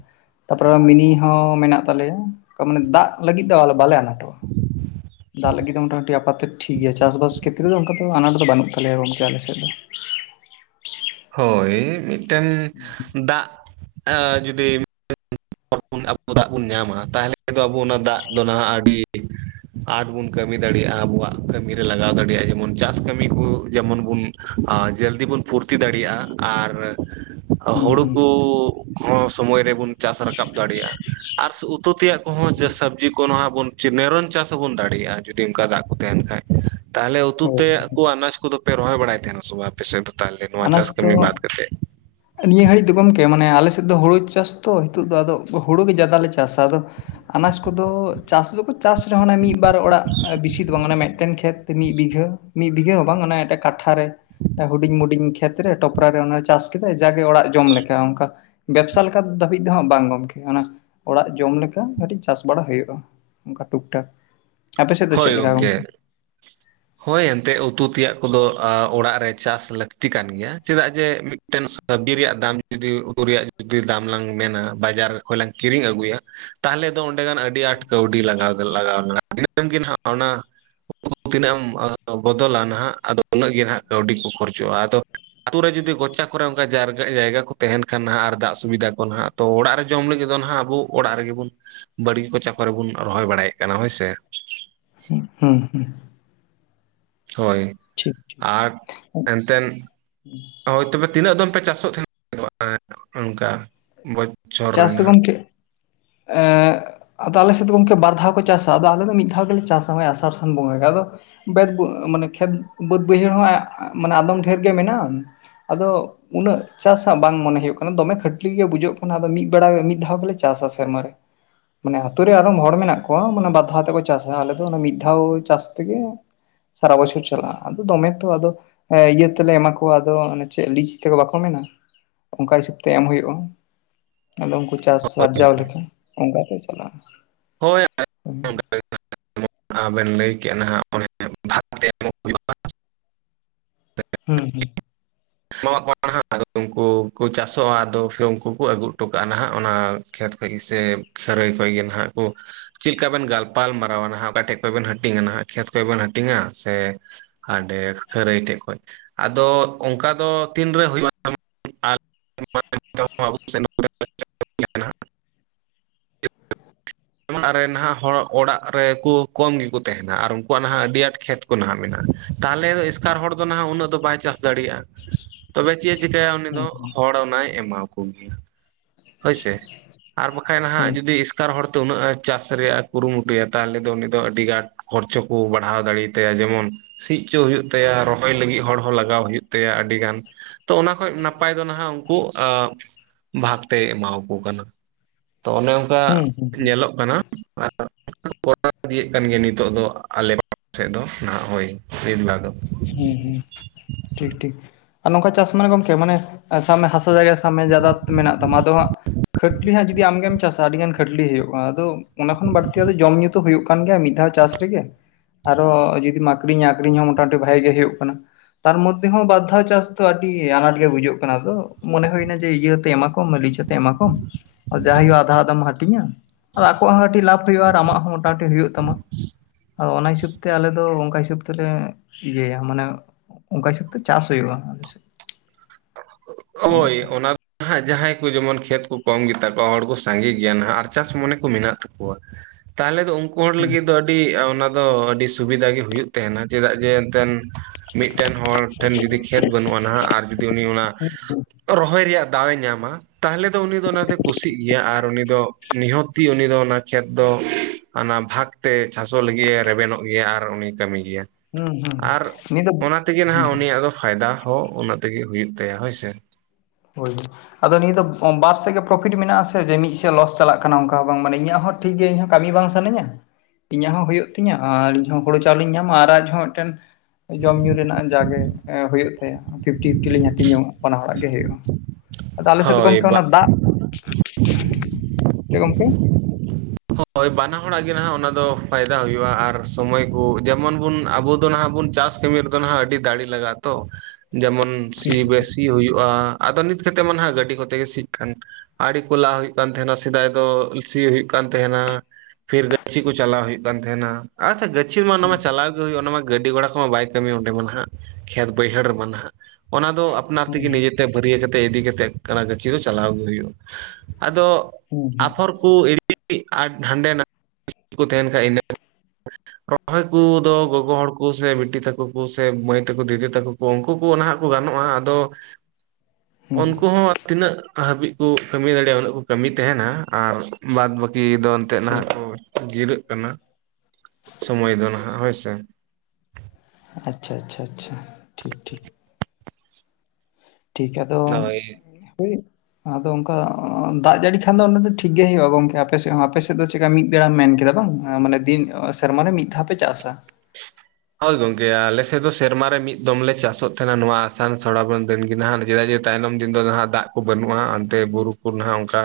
ᱛᱟᱯᱚᱨᱮ ᱢᱤᱱᱤ ᱦᱚᱸ ᱢᱮᱱᱟᱜ ᱛᱟᱞᱮᱭᱟ ᱛᱟᱢᱟᱱᱮ ᱫᱟᱜ ᱞᱟᱹᱜᱤᱫ ᱫᱚ ᱵᱟᱞᱮ ᱟᱱᱟᱴᱚᱜ-ᱟ᱾ [inaudible] ᱫᱟᱜ ᱞᱟᱹᱜᱤᱫ ᱫᱚ ᱢᱚᱴᱟ ᱢᱩᱴᱤ ᱟᱯᱟᱛᱮᱫ ᱴᱷᱤᱠ ᱜᱮᱭᱟ ᱪᱟᱥ ᱵᱟᱥ ᱠᱷᱮᱛᱨᱮ ᱨᱮ ᱫᱚ ᱚᱱᱠᱟ ᱫᱚ ᱟᱱᱟᱴ ᱫᱚ ᱵᱟᱹᱱᱩᱜ ᱛᱟᱞᱮᱭᱟ ᱜᱚᱝᱠᱮ ᱟᱞᱮ ᱥᱮᱫ ᱫᱚ᱾ ᱦᱳᱭ ᱢᱤᱫ ᱴᱮᱱ ᱫᱟᱜ ᱡᱩᱫᱤ ᱟᱵᱚ ᱫᱟᱜ ᱵᱚᱱ ᱧᱟᱢᱟ ᱛᱟᱦᱞᱮ ᱫᱚ ᱟᱵᱚ ᱚᱱᱟ ᱫᱟᱜ ᱫᱚ ᱱᱟᱦᱟᱜ ᱟᱹᱰᱤ ᱟᱴ ᱵᱩᱱ ᱠᱟᱹᱢᱤ ᱫᱟᱲᱮᱭᱟᱜ-ᱟ ᱟᱵᱩᱣᱟᱜ ᱠᱟᱹᱢᱤᱨᱮ ᱞᱟᱜᱟᱣ ᱫᱟᱲᱮᱭᱟᱜ-ᱟ ᱡᱮᱢᱚᱱ ᱪᱟᱥ ᱠᱟᱹᱢᱤ ᱠᱩ ᱡᱮᱢᱚᱱ ᱵᱩᱱ ᱟᱨ ᱡᱟᱞᱫᱤ ᱵᱚᱱ ᱯᱷᱩᱨᱛᱤ ᱫᱟᱲᱮᱭᱟᱜ-ᱟ ᱟᱨᱻ ᱦᱩᱸ ᱦᱳᱲᱳ ᱦᱩᱸ ᱠᱳ ᱦᱚᱸ ᱥᱚᱢᱚᱭ ᱨᱮᱵᱚᱱᱼ ᱪᱟᱥ ᱨᱟᱠᱟᱵ ᱫᱟᱲᱮᱭᱟᱜ-ᱟ, ᱟᱨ ᱩᱛᱩ ᱛᱮᱭᱟᱜ ᱠᱚᱦᱚᱸ ᱡᱟᱹ ᱥᱚᱵᱽᱡᱤ ᱠᱚ ᱱᱟᱦᱟᱜ ᱵᱚᱱᱼᱼ ᱥᱤᱢ ᱢᱮᱨᱚᱱ ᱪᱟᱥ ᱦᱚᱸᱵᱚᱱ ᱫᱟᱲᱮᱭᱟᱜ-ᱟ, ᱡᱩᱫᱤ ᱚᱱᱠᱟ ᱫᱟᱜ ᱠᱚ ᱛᱟᱦᱮᱱ ᱠᱷᱟᱡ ᱛᱟᱦᱚᱞᱮ ᱩᱛᱩ ᱦᱳᱭ ᱛᱮᱭᱟᱜ ᱠᱚ ᱟᱱᱟᱡ ᱠᱚᱫᱚ ᱯᱮ ᱨᱚᱦᱚᱭ ᱵᱟᱲᱟᱭ ᱛᱟᱦᱮᱱᱟ ᱥᱚᱵ ᱟᱯᱮ ᱥᱮ ᱫᱚ ᱛᱟᱦᱚᱞᱮ ᱱᱚᱣᱟ ᱟᱱᱟᱡ ᱪᱟᱥ ᱫᱚ ᱠᱟᱹᱢᱤ ᱵᱟᱫ ᱠᱟᱛᱮᱜ? ᱱᱤᱭᱟᱹ ᱜᱷᱟᱹᱲᱤᱡ ᱫᱚ ᱜᱚᱢᱠᱮ ᱢᱟᱱᱮ, ᱟᱞᱮ ᱥᱮᱫ ᱫᱚ ᱦᱩᱲᱩ ᱪᱟᱥ ᱛᱚ ᱱᱤᱛᱚᱜ ᱫᱚ ᱟᱫᱚ ᱦᱩᱲᱩ ᱜᱮ ᱡᱟᱫᱟ ᱞᱮ ᱪᱟᱥᱟ ᱟᱫᱚ᱾ ᱟᱱᱟᱡ ᱠᱚᱫᱚᱻ ᱪᱟᱥ ᱫᱚᱠᱚ ᱪᱟᱥ ᱨᱮᱦᱚᱸ ᱢᱤᱫᱵᱟᱨ ᱚᱲᱟᱜ ᱵᱮᱥᱤ ᱫᱚ ᱵᱟᱝ ᱢᱤᱫᱴᱮᱱ ᱠᱷᱮᱛ᱾ ᱢᱤᱫ ᱵᱤᱜᱷᱟᱹ, ᱢᱤᱫ ᱵᱤᱜᱷᱟᱹ ᱦᱚᱸ ᱵᱟᱝ ᱚᱱᱟ ᱠᱟᱴᱷᱟ ᱨᱮ ᱡᱟᱦᱟᱸ ᱦᱩᱰᱤᱧ ᱦᱩᱰᱤᱧ ᱠᱷᱮᱛᱨᱮ ᱴᱚᱯᱨᱟ ᱨᱮ ᱚᱱᱟ ᱪᱟᱥ ᱠᱮᱫᱟᱭ ᱡᱟᱜᱮ ᱚᱲᱟᱜ ᱡᱚᱢ ᱞᱮᱠᱟ᱾ ᱚᱱᱠᱟ ᱵᱮᱵᱽᱥᱟ ᱞᱮᱠᱟ ᱫᱷᱟᱹᱵᱤᱡ ᱫᱚᱦᱟᱸᱜ ᱵᱟᱝ ᱜᱚᱢᱠᱮ, ᱚᱱᱟ ᱚᱲᱟᱜ ᱡᱚᱢ ᱞᱮᱠᱟ ᱠᱟᱹᱴᱤᱡ ᱪᱟᱥ ᱵᱟᱲᱟ ᱦᱩᱭᱩᱜ-ᱟ᱾ ᱚᱱᱠᱟ ᱴᱩᱠᱴᱟᱠ᱾ ᱦᱳᱭ ᱜᱚᱢᱠᱮ᱾ [inaudible] ᱦᱳᱭ ᱮᱱᱛᱜ ᱩᱛᱩ ᱛᱮᱭᱟᱜ ᱠᱚᱫᱚ ᱟ ᱚᱲᱟᱜ ᱨᱮ ᱪᱟᱥ ᱞᱟᱹᱠᱛᱤ ᱠᱟᱱ ᱜᱮᱭᱟ᱾ ᱪᱮᱫᱟᱜ ᱡᱮ ᱢᱤᱫᱴᱮᱱ ᱥᱚᱵᱽᱡᱤ ᱨᱮᱭᱟᱜ ᱫᱟᱢ ᱡᱩᱫᱤ ᱩᱛᱩ ᱨᱮᱭᱟᱜ ᱡᱩᱫᱤ ᱫᱟᱢ ᱞᱟᱝ ᱢᱮᱱᱟ ᱵᱟᱡᱟᱨ ᱠᱷᱚᱱ ᱞᱟᱝ ᱠᱤᱨᱤᱧ ᱟᱹᱜᱩᱭᱟ ᱛᱟᱦᱚᱞᱮ ᱫᱚ ᱚᱸᱰᱮ ᱜᱟᱱ ᱟᱹᱰᱤ ᱟᱸᱴ ᱠᱟᱹᱣᱰᱤ ᱞᱟᱜᱟᱣ ᱜᱮ ᱞᱟᱜᱟᱣ ᱞᱮᱱᱟ ᱫᱤᱱᱟᱹᱢ ᱜᱮ ᱱᱟᱦᱜ ᱚᱱᱟ ᱛᱤᱱᱟᱹ [inaudible] ᱜ ᱮᱢ ᱵᱚᱫᱚᱞᱟ ᱱᱟᱦᱟᱜ ᱟᱫᱚ ᱩᱱᱟᱹᱜ ᱜᱮ ᱱᱟᱜ ᱠᱟᱹᱣᱰᱤ ᱠᱚ ᱠᱷᱚᱨᱚᱪᱚᱜᱼᱟ ᱟᱫᱚ ᱟᱛᱳ ᱨᱮ ᱡᱩᱫᱤ ᱜᱚᱪᱟ ᱠᱚᱨᱮ ᱚᱱᱠᱟ ᱡᱟᱨᱜᱟ ᱠᱟᱭᱜᱟ ᱠᱚ ᱛᱮᱦᱮᱱ ᱠᱷᱟᱱ ᱱᱟᱦᱟᱜ ᱟᱨ ᱫᱟᱜ ᱥᱩᱵᱤᱫᱷᱟ ᱠᱚ ᱱᱟᱦᱟᱜ ᱛᱚ ᱚᱲᱟᱜ ᱨᱮ ᱡᱚᱢ ᱞᱟᱹᱜᱤᱫ ᱫᱚ ᱱᱟᱦᱟᱜ ᱟᱵᱚ ᱚᱲᱟᱜ ᱨᱮᱜᱮ ᱵᱚᱱ ᱵᱟᱲᱜᱮ ᱠᱚᱪᱟ ᱠᱚᱨᱮᱵᱚᱱ ᱨᱚᱦᱚᱭ ᱵᱟᱲᱟᱭᱮᱫ ᱠᱟᱱᱟ ᱦᱳᱭᱥᱮ᱾ ᱦᱩᱸ ᱦᱩᱸ᱾ ᱦᱳᱭ ᱴᱷᱤᱠ ᱴᱷᱤᱠ ᱟᱨ ᱮᱱᱛᱮᱱ ᱦᱳᱭ ᱛᱚᱵᱮ ᱛᱤᱱᱟᱹᱜ ᱫᱚᱢ ᱯᱮ ᱪᱟᱥ ᱚᱜ ᱛᱟᱦᱮᱱᱟ ᱚᱱᱠᱟ [unintelligible] ᱪᱟᱥ ᱱᱟᱦᱟᱜ ᱜᱚᱝᱠᱮ ᱮᱸ-ᱜ? ᱟᱫᱚ ᱟᱞᱮ ᱥᱮᱫ ᱫᱚ ᱜᱚᱝᱠᱮ ᱵᱟᱨ ᱫᱷᱟᱣ ᱠᱚ ᱪᱟᱥᱼᱟ, ᱟᱫᱚ ᱟᱞᱮ ᱫᱚ ᱢᱤᱫ ᱫᱷᱟᱣ ᱜᱮᱞᱮ ᱪᱟᱥᱼᱟ ᱦᱚᱸᱜᱼᱚᱭ ᱟᱥᱟᱲ ᱥᱟᱱ ᱵᱚᱸᱜᱟ ᱜᱮ ᱟᱫᱚᱼᱼ ᱵᱮᱫᱽ ᱢᱟᱱᱮ ᱠᱷᱮᱛ ᱵᱟᱹᱫᱽ ᱵᱟᱹᱭᱦᱟᱹᱲ ᱦᱚᱸ ᱢᱟᱱᱮ ᱟᱫᱚᱢ ᱰᱷᱮᱨ ᱜᱮ ᱢᱮᱱᱟᱜᱼᱟ᱾ ᱟᱫᱚ ᱩᱱᱟᱹᱜ ᱪᱟᱥ ᱦᱟᱸᱜ ᱵᱟᱝ ᱢᱚᱱᱮ ᱦᱳᱭᱳᱜ ᱠᱟᱱᱟ ᱫᱚᱢᱮ ᱠᱷᱟᱹᱴᱞᱤ ᱜᱮ ᱵᱩᱸᱡᱚᱜᱼᱼ ᱚᱱᱟ ᱫᱚ ᱢᱤᱫ ᱵᱮᱲᱟ ᱢᱤᱫ ᱫᱷᱟᱣ ᱜᱮᱞᱮ ᱪᱟᱥ-ᱟ ᱥᱮᱨᱢᱟ ᱨᱮ᱾ ᱢᱟᱱᱮ ᱟᱹᱛᱳ ᱨᱮ ᱟᱫᱚᱢ ᱦᱚᱲ ᱢᱮᱱᱟᱜ ᱠᱚᱣᱟ ᱢᱟᱱᱮ ᱵᱟᱨ ᱫᱷᱟᱣ ᱛᱮᱠᱚ ᱪᱟᱥ-ᱟ, ᱟᱞᱮ ᱫᱚ ᱢᱤᱫ ᱫᱷᱟᱣ ᱪᱟᱥ ᱛᱮᱜᱮ ᱥᱟᱨᱟ ᱵᱚᱪᱷᱚᱨ ᱪᱟᱞᱟᱜ-ᱟ ᱟᱫᱚ ᱫᱚᱢᱮ ᱛᱚ ᱟᱫᱚᱼᱼ ᱮ ᱤᱭᱟᱹ ᱛᱮᱞᱮ ᱮᱢᱟ ᱠᱚᱣᱟ ᱟᱫᱚ ᱚᱱᱮ ᱪᱮᱫ ᱞᱤᱡᱽ ᱛᱮᱠᱚ ᱵᱟᱠᱚ ᱢᱮᱱᱟ ᱚᱱᱠᱟ ᱦᱤᱥᱟᱹᱵ ᱛᱮ ᱮᱢ ᱦᱩᱭᱩᱜᱼᱟ᱾ ᱟᱫᱚ ᱩᱱᱠᱩ ᱪᱟᱥ ᱦᱳᱭ ᱟᱨᱡᱟᱣ ᱞᱮᱠᱟ ᱚᱱᱠᱟ ᱛᱮ ᱪᱟᱞᱟᱜ-ᱟ᱾ ᱦᱳᱭ [unintelligible] [unintelligible] ᱟᱵᱮᱱ ᱞᱟᱹᱭ ᱠᱮᱜᱼᱟ ᱚᱱᱮ ᱦᱟᱸᱜ ᱵᱷᱟᱜ ᱛᱮ ᱮᱢᱚᱜ ᱦᱳᱭᱳᱜᱼᱟ ᱦᱩᱸ ᱦᱩᱸ᱾ [inaudible] ᱩᱱᱠᱩ ᱠᱚ ᱪᱟᱥᱚᱜ-ᱟ ᱟᱫᱚ ᱩᱱᱠᱩ ᱠᱚ ᱟᱹᱜᱩ ᱦᱚᱴᱚ ᱠᱟᱜ-ᱟ ᱱᱟᱦᱟᱜ ᱚᱱᱟ, ᱠᱷᱮᱛ ᱠᱷᱚᱡ ᱜᱮ ᱥᱮ ᱠᱷᱟᱹᱨᱟᱹᱭ ᱠᱷᱚᱡ ᱜᱮ ᱱᱟᱦᱟᱜ ᱠᱚ ᱪᱤᱫ ᱠᱟ ᱵᱮᱱ ᱜᱟᱞᱯᱟᱞ ᱢᱟᱨᱟᱣᱟ ᱵᱟᱛᱟᱣᱟ ᱱᱟᱦᱟᱜ ᱚᱠᱟ ᱴᱷᱮᱡ ᱠᱷᱚᱡ ᱵᱮᱱ ᱦᱟᱹᱴᱤᱧᱝ-ᱟ ᱱᱟᱦᱟᱜ ᱠᱷᱮᱛ ᱠᱷᱚᱱ ᱵᱮᱱ ᱦᱟᱹᱴᱤᱧᱟ? ᱥᱮ ᱦᱟᱸᱰᱮ ᱠᱷᱟᱹᱨᱟᱹᱭ ᱴᱷᱮᱡ ᱠᱷᱚᱡ᱾ ᱟᱫᱚᱻ ᱚᱱᱠᱟ ᱫᱚ ᱛᱤ ᱨᱮ ᱦᱩᱭᱩᱜᱼᱟ [inaudible] [unintelligible] [inaudible] [inaudible] ᱚᱲᱟᱜ ᱨᱮ ᱱᱟᱦᱟᱜ ᱦᱚᱲ ᱚᱲᱟᱜ ᱨᱮ ᱠᱩ ᱠᱚᱢ ᱜᱮᱠᱚ ᱛᱟᱦᱮᱱᱟ ᱟᱨ ᱩᱱᱠᱩᱣᱟᱜ ᱱᱟᱦᱟᱜ ᱟᱹᱰᱤ ᱟᱸᱴ ᱠᱷᱮᱛ ᱠᱚ ᱱᱟᱦᱟᱜ ᱢᱮᱱᱟᱜᱼᱟ᱾ ᱛᱟᱦᱟᱞᱮ ᱮᱥᱠᱟᱨ ᱦᱚᱲ ᱫᱚ ᱱᱟᱦᱟᱜ ᱩᱱᱟᱹᱜ ᱫᱚ ᱵᱟᱭ ᱪᱟᱥ ᱫᱟᱲᱮᱭᱟᱜ-ᱟ ᱛᱚᱵᱮ ᱪᱮᱫ ᱮ ᱪᱤᱠᱟᱹᱭᱟ ᱩᱱᱤ ᱫᱚ ᱦᱩᱸ ᱦᱚᱲ ᱚᱱᱟᱭ ᱮᱢᱟ ᱠᱚ ᱜᱮᱭᱟ᱾ ᱦᱳᱭ ᱥᱮ ᱟᱨ ᱵᱟᱠᱷᱟᱡ ᱱᱟᱦᱟᱜ ᱦᱩᱸ ᱡᱩᱫᱤ ᱾ ᱮᱥᱠᱟᱨ ᱦᱚᱲ ᱛᱚ ᱩᱱᱟᱹᱜ ᱮ ᱪᱟᱥ ᱨᱮᱭᱟᱜ ᱠᱩᱨᱩ ᱢᱩᱴᱩᱭᱟ ᱛᱟᱦᱚᱸᱞᱮ ᱫᱚ ᱩᱱᱤ ᱫᱚ ᱟᱹᱰᱤ ᱟᱴ ᱠᱷᱚᱨᱪᱚ ᱠᱚ ᱵᱟᱲᱦᱟᱣ ᱫᱟᱲᱮ ᱟᱛᱟᱭᱟ ᱡᱮ ᱢᱚᱱ ᱥᱤᱜᱽᱪᱚ ᱦᱩᱭᱩᱜ ᱛᱟᱭᱟ ᱨᱚᱦᱚᱭ ᱞᱟᱹᱜᱤᱫ ᱦᱚᱲ ᱦᱚᱸ ᱞᱟᱜ ᱞᱟᱜᱟᱣ ᱦᱩᱭᱩᱜ ᱛᱟᱭᱟ ᱟᱹᱰᱤ ᱜᱟᱱ, ᱛᱚ ᱚᱱᱟ ᱠᱷᱚᱱ ᱱᱟᱯᱟᱭ ᱫᱚ ᱱᱟᱦᱟᱜ ᱩᱱᱠᱩ ᱟ ᱵᱷᱟᱜᱽ ᱛᱮᱭ ᱮᱢᱟ ᱟᱠᱚ ᱠᱟᱱᱟ, ᱛᱚ ᱚᱱᱮ ᱚᱱᱠᱟ ᱦᱩᱸ ᱦᱩᱸ ᱦᱩᱸ ᱧᱮᱞᱚᱜ ᱠᱟᱱᱟ᱾ [unintelligible] ᱠᱚᱨᱟᱣ ᱤᱫᱤᱭᱮᱜ ᱠᱟᱱ ᱜᱮᱭᱟ ᱱᱤᱛᱚᱜ ᱫᱚ ᱟᱞᱮ [unintelligible] ᱥᱮᱫ ᱫᱚ ᱱᱟᱦᱟᱜ ᱦᱳᱭ [unintelligible] ᱫᱚ ᱦᱮᱸ ᱦᱮᱸ ᱴᱷᱤᱠ ᱴᱷᱤᱠ᱾ ᱟᱨ ᱱᱚᱝᱠᱟ ᱪᱟᱥ ᱢᱟᱱᱮ ᱜᱚᱝᱠᱮ ᱢᱟᱱᱮ ᱥᱟᱵᱽ ᱢᱮ ᱦᱟᱥᱟ ᱡᱟᱭᱜᱟ ᱥᱟᱵᱽ ᱢᱮ ᱡᱟᱫᱟ ᱢᱮᱱᱟᱜ ᱛᱟᱢᱟ ᱟᱫᱚ ᱦᱟᱸᱜ᱾ ᱠᱷᱟᱹᱴᱞᱤ ᱦᱟᱸᱜ ᱡᱩᱫᱤ ᱟᱢ ᱜᱮᱢ ᱪᱟᱥᱟ ᱟᱹᱰᱤ ᱜᱟᱱ ᱠᱷᱟᱹᱴᱞᱤ ᱦᱩᱭᱩᱜ-ᱟ ᱟᱫᱚ ᱚᱱᱟ ᱠᱷᱚᱱ ᱵᱟᱹᱲᱛᱤ ᱟᱫᱚ ᱡᱚᱢ ᱧᱩ ᱫᱚ ᱦᱳᱭᱳᱜ ᱠᱟᱱ ᱜᱮᱭᱟ ᱢᱤᱫ ᱫᱷᱟᱣ ᱪᱟᱥ ᱨᱮᱜᱮ ᱟᱨᱦᱚᱸ ᱡᱩᱫᱤᱢ ᱟᱹᱠᱷᱨᱤᱧᱟ ᱟᱹᱠᱷᱨᱤᱧ ᱦᱚᱸ ᱢᱚᱴᱟ ᱢᱩᱴᱤ ᱵᱷᱟᱜᱮ ᱜᱮ ᱦᱩᱭᱩᱜ ᱠᱟᱱᱟ᱾ ᱛᱟᱨ ᱢᱚᱫᱽᱫᱷᱮ ᱦᱚᱸ ᱵᱟᱨ ᱫᱷᱟᱣ ᱪᱟᱥ ᱫᱚ ᱟᱹᱰᱤ ᱟᱱᱟᱴ ᱜᱮ ᱵᱩᱡᱟᱹᱜ ᱠᱟᱱᱟ ᱟᱫᱚ ᱢᱚᱱᱮ ᱦᱩᱭ ᱱᱟ ᱡᱮ ᱤᱭᱟᱹ ᱛᱮ ᱮᱢᱟ ᱠᱚ᱾ ᱞᱤᱪ ᱟᱛᱮ ᱮᱢᱟ ᱠᱚᱢ, ᱡᱟ ᱦᱳᱭᱳᱜ-ᱟ ᱟᱫᱷᱟ ᱟᱫᱷᱟᱢ ᱦᱟᱹᱴᱤᱧᱟ᱾ ᱟᱫᱚ ᱟᱠᱚᱣᱟᱜ ᱦᱚᱸ ᱠᱟᱹᱴᱤᱡ ᱞᱟᱵᱷᱚ ᱦᱳᱭᱳᱜ-ᱟ ᱟᱨ ᱟᱢᱟᱜ ᱦᱚᱸ ᱢᱚᱴᱟ ᱢᱩᱴᱤ ᱦᱩᱭᱩᱜ ᱛᱟᱢᱟ ᱟᱫᱚ ᱚᱱᱟ ᱦᱤᱥᱟᱹᱵᱽ ᱛᱮ᱾ ᱟᱞᱮ ᱫᱚ ᱚᱱᱠᱟ ᱦᱤᱥᱟᱹᱵᱽ ᱛᱮ ᱞᱮ᱾ ᱤᱭᱟᱹᱭᱟ ᱢᱟᱱᱮ, ᱚᱱᱠᱟ ᱦᱤᱥᱟᱹᱵᱽ ᱛᱮ ᱪᱟᱥ ᱦᱳᱭᱳᱜ-ᱟ ᱟᱞᱮ ᱥᱮᱫ᱾ ᱦᱳᱭ ᱚᱱᱠᱟ ᱚᱱᱟ ᱦᱟᱸᱜ ᱡᱟᱦᱟᱸᱭ ᱠᱚ ᱡᱮᱢᱚᱱ ᱠᱷᱮᱛ ᱠᱚ ᱠᱚᱢ ᱜᱮᱛᱟ ᱠᱚᱣᱟ ᱦᱚᱲ ᱠᱚ ᱥᱟᱸᱜᱮ ᱜᱮᱭᱟ ᱱᱟᱦᱟᱸᱜ ᱟᱨ ᱪᱟᱥ ᱢᱚᱱᱮ ᱠᱚ ᱢᱮᱱᱟᱜ ᱛᱟᱠᱚᱣᱟ᱾ ᱛᱟᱦᱚᱸᱞᱮ ᱫᱚ ᱩᱱᱠᱩ᱾ ᱩᱱᱠᱩ ᱦᱚᱲ ᱞᱟᱹᱜᱤᱫ ᱫᱚ ᱟᱹᱰᱤ ᱚᱱᱟ ᱫᱚ ᱟᱹᱰᱤ ᱥᱩᱵᱤᱫᱷᱟ ᱜᱮ ᱦᱩᱭᱩᱜ ᱛᱟᱦᱮᱸᱱᱟ ᱪᱮᱫᱟᱜ ᱡᱮ ᱮᱱᱛᱮᱱ᱾ ᱢᱤᱫ ᱴᱮᱱ ᱦᱚᱲ ᱴᱷᱮᱱ ᱡᱩᱫᱤ ᱠᱷᱮᱛ ᱵᱟᱹᱱᱩᱜ-ᱟ ᱱᱟᱦᱟᱸᱜ ᱟᱨ ᱡᱩᱫᱤ ᱩᱱᱤ ᱚᱱᱟ᱾ ᱨᱚᱦᱚᱭ ᱨᱮᱭᱟᱜ ᱫᱟᱣᱮ ᱧᱟᱢᱟ ᱛᱟᱦᱚᱸᱞᱮ ᱫᱚ ᱩᱱᱤ ᱫᱚ ᱚᱱᱟ ᱛᱮ ᱠᱩᱥᱤᱜ ᱜᱮᱭᱟ ᱟᱨ ᱩᱱᱤ ᱫᱚ ᱱᱤᱦᱚᱛ ᱡᱤᱫᱤ ᱩᱱᱤ ᱫᱚ ᱚᱱᱟ ᱠᱷᱮᱛ ᱫᱚ ᱚᱱᱟ ᱵᱷᱟᱜᱽ ᱛᱮ᱾ ᱪᱟᱥᱚᱜ ᱞᱟᱹᱜᱤᱫ ᱮ ᱨᱮᱵᱮᱱᱚᱜ ᱜᱮᱭᱟ ᱟᱨ ᱩᱱᱤ ᱠᱟᱹᱢᱤ ᱜᱮᱭᱟ᱾ ᱦᱩᱸ ᱦᱩᱸ ᱟᱨ ᱱᱤᱭᱟᱹ ᱫᱚ ᱚᱱᱟ ᱛᱮᱜᱮ ᱦᱩᱸ ᱱᱟᱦᱟᱸᱜ ᱩᱱᱤᱭᱟᱜ ᱫᱚ ᱯᱷᱟᱭᱫᱟ ᱦᱚᱸ ᱚᱱᱟ ᱛᱮᱜᱮ ᱦᱩᱭᱩᱜ ᱛᱟᱭᱟ ᱦᱳᱭ ᱥᱮ᱾ ᱦᱳᱭ ᱟᱫᱚ ᱱᱤᱭᱟᱹ ᱫᱚ ᱵᱟᱨ ᱥᱮᱫ ᱜᱮ ᱯᱨᱚᱯᱷᱤᱴ ᱢᱮᱱᱟᱜ-ᱟ ᱥᱮ, ᱡᱮ ᱢᱤᱫ ᱥᱮᱫ ᱞᱚᱥ ᱪᱟᱞᱟᱜ ᱠᱟᱱᱟ ᱚᱱᱠᱟ ᱵᱟᱝ, ᱢᱟᱱᱮ ᱤᱧᱟᱹᱜ ᱦᱚᱸ ᱴᱷᱤᱠ ᱜᱮᱭᱟ ᱤᱧᱦᱚᱸ ᱠᱟᱹᱢᱤ ᱵᱟᱝ ᱥᱟᱱᱟᱧᱟ। ᱤᱧᱟᱹᱜ ᱦᱚᱸ ᱦᱩᱭᱩᱜ ᱛᱤᱧᱟ, ᱟᱨ ᱤᱧ ᱦᱚᱸ ᱦᱳᱲᱩ ᱪᱟᱣᱞᱮᱧ ᱧᱟᱢᱟ, ᱟᱨ ᱟᱡ ᱦᱚᱸ ᱢᱤᱫᱴᱮᱱ ᱡᱚᱢ ᱧᱩ ᱨᱮᱱᱟᱜ ᱡᱟᱜᱮ ᱦᱩᱭᱩᱜ ᱛᱟᱭᱟ, ᱯᱷᱤᱯᱴᱤ ᱯᱷᱤᱯᱴᱤ ᱞᱤᱧ ᱦᱟᱹᱴᱤᱧ ᱡᱚᱝᱟᱜ-ᱟ, ᱵᱟᱱᱟ ᱦᱚᱲᱟᱜ ᱜᱮ ᱦᱩᱭᱩᱜ-ᱟ᱾ ᱟᱫᱚ ᱟᱞᱮ ᱥᱮᱫ ᱫᱚ ᱦᱳᱭ ᱜᱚᱝᱠᱮ ᱵᱟ ᱚᱱᱟ ᱫᱟᱜ, ᱪᱮᱫ ᱜᱚᱢᱠᱮ? ᱦᱳᱭ ᱵᱟᱱᱟ ᱦᱚᱲᱟᱜ ᱜᱮ ᱱᱟᱦᱟᱸᱜ ᱚᱱᱟ ᱫᱚ ᱯᱷᱟᱭᱫᱟ ᱦᱩᱭᱩᱜ-ᱟ, ᱟᱨ ᱥᱚᱢᱚᱭ ᱠᱚ, ᱡᱮᱢᱚᱱ ᱵᱚᱱ ᱟᱵᱚ ᱫᱚ ᱱᱟᱦᱟᱸᱜ ᱵᱚᱱ ᱪᱟᱥ ᱠᱟᱹᱢᱤ ᱨᱮᱫᱚ ᱱᱟᱦᱟᱸᱜ ᱟᱹᱰᱤ ᱫᱟᱲᱮ ᱞᱟᱜᱟᱜ-ᱟ ᱛᱚ᱾ ᱡᱮᱢᱚᱱ ᱥᱤ ᱦᱩᱸ ᱵᱮᱥᱤ ᱦᱩᱭᱩᱜ-ᱟ, ᱟᱫᱚ ᱱᱤᱛ ᱠᱟᱛᱮᱫ ᱢᱟ ᱱᱟᱦᱟᱸᱜ ᱜᱟᱹᱰᱤ ᱠᱚᱛᱮ ᱜᱮ ᱥᱤᱜ ᱠᱟᱱ᱾ ᱟᱲᱮ ᱠᱚ ᱞᱟᱜᱽ ᱦᱩᱭᱩᱜ ᱠᱟᱱ ᱛᱟᱦᱮᱸᱱᱟ᱾ ᱥᱮᱫᱟᱭ ᱫᱚ ᱥᱤᱭᱳᱜ ᱠᱟᱱ ᱛᱟᱦᱮᱸᱱᱟ, ᱯᱷᱤᱨ ᱜᱟᱹᱪᱷᱤ ᱠᱚ ᱪᱟᱞᱟᱣ ᱦᱩᱭᱩᱜ ᱠᱟᱱ ᱛᱟᱦᱮᱸᱱᱟ᱾ ᱟᱪᱪᱷᱟ ᱜᱟᱹᱪᱷᱤ ᱢᱟ ᱚᱱᱟ ᱢᱟ ᱪᱟᱞᱟᱣ ᱦᱩᱭᱩᱜ-ᱟ, ᱚᱱᱟ ᱢᱟ ᱜᱟᱹᱰᱤ ᱜᱷᱚᱲᱟ ᱠᱚᱢᱟ ᱵᱟᱭ ᱠᱟᱹᱢᱤ ᱚᱸᱰᱮ ᱢᱟ ᱱᱟᱦᱟᱸᱜ, ᱠᱷᱮᱛ ᱵᱟᱹᱭᱦᱟᱹᱲ ᱨᱮᱢᱟ ᱱᱟᱦᱟᱸᱜ᱾ ᱚᱱᱟ ᱫᱚ ᱟᱯᱱᱟᱨ ᱛᱮᱜᱮ, ᱱᱤᱡᱮ ᱛᱮ ᱵᱷᱟᱹᱨᱭᱟᱹ ᱠᱟᱛᱮ, ᱤᱫᱤ ᱠᱟᱛᱮᱜ ᱚᱱᱟ ᱜᱟᱹᱪᱷᱤ ᱫᱚ ᱪᱟᱞᱟᱣ ᱜᱮ ᱦᱩᱭᱩᱜ-ᱟ᱾ ᱟᱫᱚ ᱦᱩᱸ ᱟᱯᱷᱚᱨ ᱠᱚ ᱤᱫᱤ ᱟᱨ ᱦᱟᱸᱰᱮ [inaudible] ᱠᱚ ᱛᱟᱦᱮᱱ ᱠᱷᱟᱡ ᱤᱱᱟᱹ ᱨᱚᱦᱚᱭ ᱠᱚ ᱫᱚ ᱜᱚᱜᱚ ᱦᱚᱲ ᱠᱚ ᱥᱮ ᱵᱤᱴᱤ ᱛᱟᱠᱚ ᱠᱚ, ᱥᱮ ᱢᱟᱹᱭ ᱛᱟᱠᱚ ᱫᱤᱫᱤ ᱛᱟᱠᱚ ᱠᱚ, ᱩᱱᱠᱩ ᱠᱚ ᱚᱱᱟ ᱦᱟᱸᱜ ᱠᱚ ᱜᱟᱱᱚᱜ-ᱟ, ᱟᱫᱚ [inaudible] ᱩᱱᱠᱩ ᱦᱚᱸ ᱦᱟᱸᱜ ᱛᱤᱱᱟᱹᱜ ᱦᱟᱹᱵᱤᱡ ᱠᱚ ᱠᱟᱹᱢᱤ ᱫᱟᱲᱮᱭᱟᱜ-ᱟ, ᱩᱱᱟᱹᱜ ᱠᱚ ᱠᱟᱹᱢᱤ ᱛᱟᱦᱮᱱᱟ। ᱟᱨ ᱵᱟᱫ ᱵᱟᱹᱠᱤ ᱫᱚ ᱮᱱᱛᱮᱫ ᱦᱳᱭ ᱱᱟᱦᱟᱜ ᱠᱚ ᱡᱤᱨᱟᱹᱜ ᱠᱟᱱᱟ। ᱥᱚᱢᱚᱭ ᱫᱚ ᱱᱟᱦᱟᱜ ᱦᱳᱭ ᱥᱮ। ᱟᱪᱪᱷᱟ, ᱟᱪᱪᱷᱟ, ᱟᱪᱪᱷᱟ ᱴᱷᱤᱠ, ᱴᱷᱤᱠ। ᱴᱷᱤᱠ ᱟᱫᱚ, ᱦᱳᱭ ᱦᱳᱭ ᱟᱫᱚ ᱚᱱᱠᱟ, ᱫᱟᱜ ᱡᱟᱹᱲᱤ ᱠᱷᱟᱱ ᱫᱚ ᱚᱱᱟ ᱫᱚ ᱴᱷᱤᱠ ᱜᱮ ᱦᱳᱭᱳᱜ-ᱟ। ᱜᱚᱝᱠᱮ ᱟᱯᱮ ᱥᱮᱫ ᱦᱚᱸ ᱟᱯᱮ ᱥᱮᱫ ᱫᱚ ᱪᱮᱠᱟ ᱢᱤᱫ ᱵᱮᱲᱟᱢ ᱢᱮᱱ ᱠᱮᱫᱟ ᱵᱟᱝ? ᱢᱟᱱᱮ ᱫᱤᱱ ᱥᱮᱨᱢᱟ ᱨᱮ ᱢᱤᱫ ᱫᱷᱟᱣ ᱯᱮ ᱪᱟᱥ-ᱟ᱾ ᱦᱳᱭ ᱜᱚᱝᱠᱮ। ᱟᱞᱮ ᱥᱮᱫ ᱫᱚ ᱥᱮᱨᱢᱟ ᱨᱮ ᱢᱤᱫ ᱫᱚᱢ ᱞᱮ ᱪᱟᱥᱚᱜ ᱛᱟᱦᱮᱱᱟ ᱱᱚᱣᱟ ᱟᱥᱟᱱ ᱥᱚᱲᱟ ᱵᱚᱱ ᱫᱤᱱ ᱜᱮ ᱱᱟᱦᱟᱜ ᱪᱮᱫᱟᱜ ᱡᱮ ᱛᱟᱭᱱᱚᱢ ᱫᱤᱱ ᱫᱚ ᱱᱟᱦᱟᱜ, ᱫᱟᱜ ᱠᱚ ᱵᱟᱹᱱᱩᱜ-ᱟ। ᱚᱱᱛᱮ ᱵᱩᱨᱩ ᱠᱚ ᱱᱟᱦᱟᱜ ᱚᱱᱠᱟ